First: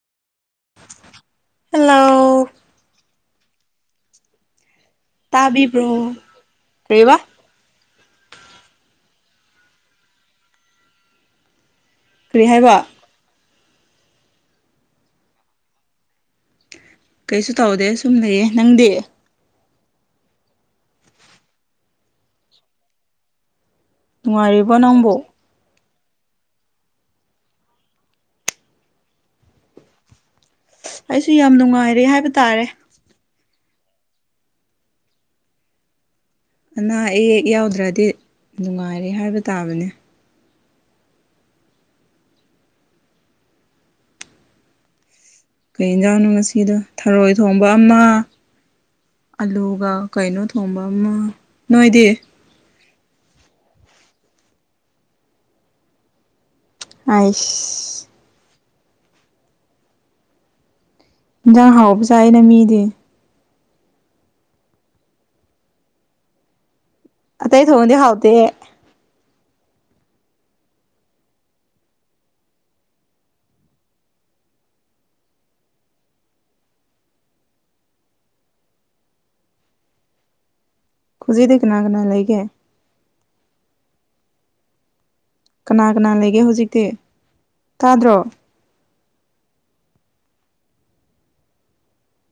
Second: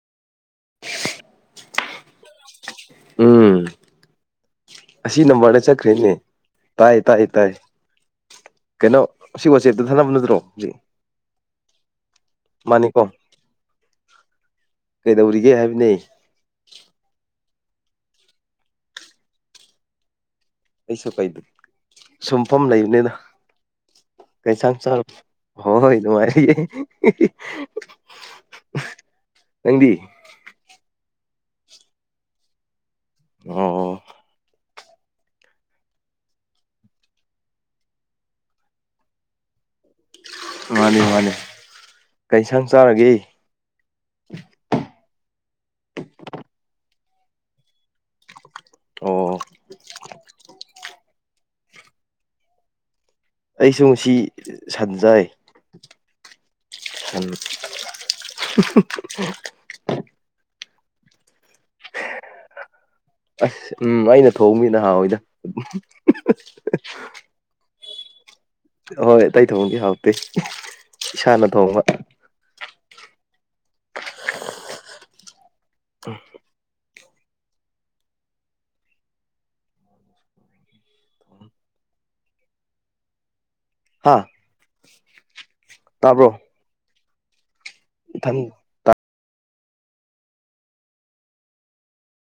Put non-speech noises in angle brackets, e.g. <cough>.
hello ꯎꯝ ꯑꯁꯤ ꯅꯝꯕꯔꯗ ꯆꯠꯈ꯭ꯔꯦꯅꯦ ꯇꯥꯕꯤꯕ꯭ꯔꯣ ꯇꯥꯏ ꯀꯔꯤꯕ ꯇꯥꯏ ꯇꯥꯏ ꯀꯩꯅꯣ ꯁꯤ ꯋꯥꯆꯦꯇ ꯊꯥꯅꯕ ꯅꯠꯇ꯭ꯔꯣꯖꯤ ꯀꯔꯤ ꯍꯥꯏꯕ ꯃꯥꯅꯤꯀꯣ ꯀꯩꯗꯧꯔꯤꯒꯦ ꯍꯥꯏꯕꯅꯦ ꯀꯩꯁꯨ ꯇꯧꯗꯦ ꯁꯨꯝ ꯂꯩꯌꯦ ꯅꯪꯗꯤ ꯑꯩꯁꯨ ꯀꯩꯗ ꯁꯨꯝꯐꯝ ꯂꯩꯕꯅꯤꯅ ꯅꯨꯡꯉꯥꯏꯔꯤꯕꯣ ꯀꯩꯁꯥꯡ ꯆꯥꯔ ꯅꯪꯕꯨ ꯍꯣꯏ ꯑꯗꯨꯉꯥꯏꯔꯤꯌꯦ ꯅꯪꯗꯤ ꯑꯩꯁꯨ ꯌꯥꯝ ꯅꯨꯡꯉꯥꯏꯔꯦ ꯍꯥꯏꯕ ꯇꯥꯔꯦ ꯑꯣ ꯑꯣ <unintelligible> ꯑꯅꯥ ꯑꯌꯦꯛ ꯌꯥꯎꯗ꯭ꯔꯗꯤ ꯅꯨꯡꯉꯥꯏꯔꯦ ꯍꯥꯏꯕ ꯇꯥꯕꯅꯦ ꯃꯥꯅꯤ ꯃꯥꯅꯤ ꯀꯩꯁꯥꯡ ꯆꯥꯔꯒꯦ ꯀꯩ ꯌꯦꯟꯖꯥꯡꯅꯣ ꯉꯁꯤꯗꯣ ꯊꯔꯣꯏ ꯊꯣꯡꯕ ꯑꯃ ꯑꯣ ꯑꯂꯨꯒ ꯀꯩꯅꯣ ꯊꯣꯡꯕ ꯑꯃ ꯅꯣꯏꯗꯤ ꯑꯩꯁꯨ ꯉꯁꯤ ꯁꯟꯖꯥꯏ ꯑꯥꯏꯁ <unintelligible> ꯌꯦꯟꯖꯥꯡ ꯍꯥꯎꯕꯁꯥ ꯑꯩꯅ ꯃꯤꯗꯤ ꯑꯁ ꯎꯝ ꯑꯩꯅ ꯊꯣꯡꯃꯤ ꯅꯍꯥꯟꯏꯗ ꯑꯇꯩ ꯊꯣꯡꯉꯗꯤ ꯍꯥꯎꯗꯦ ꯍꯣꯏ ꯑꯇꯩ ꯊꯣꯡꯗꯤ ꯍꯥꯎꯇꯦ ꯏꯁꯥꯅ ꯊꯣꯡꯕ ꯑ <unintelligible> ꯈꯨꯖꯤꯗ ꯀꯅꯥ ꯀꯅꯥ ꯂꯩꯒꯦ ꯍꯥ ꯀꯅꯥ ꯀꯅꯥ ꯇꯥꯕ꯭ꯔꯣ ꯂꯩꯒꯦ ꯍꯧꯖꯤꯛꯇꯤ ꯇꯥꯗ꯭ꯔꯣ ꯏꯊꯟ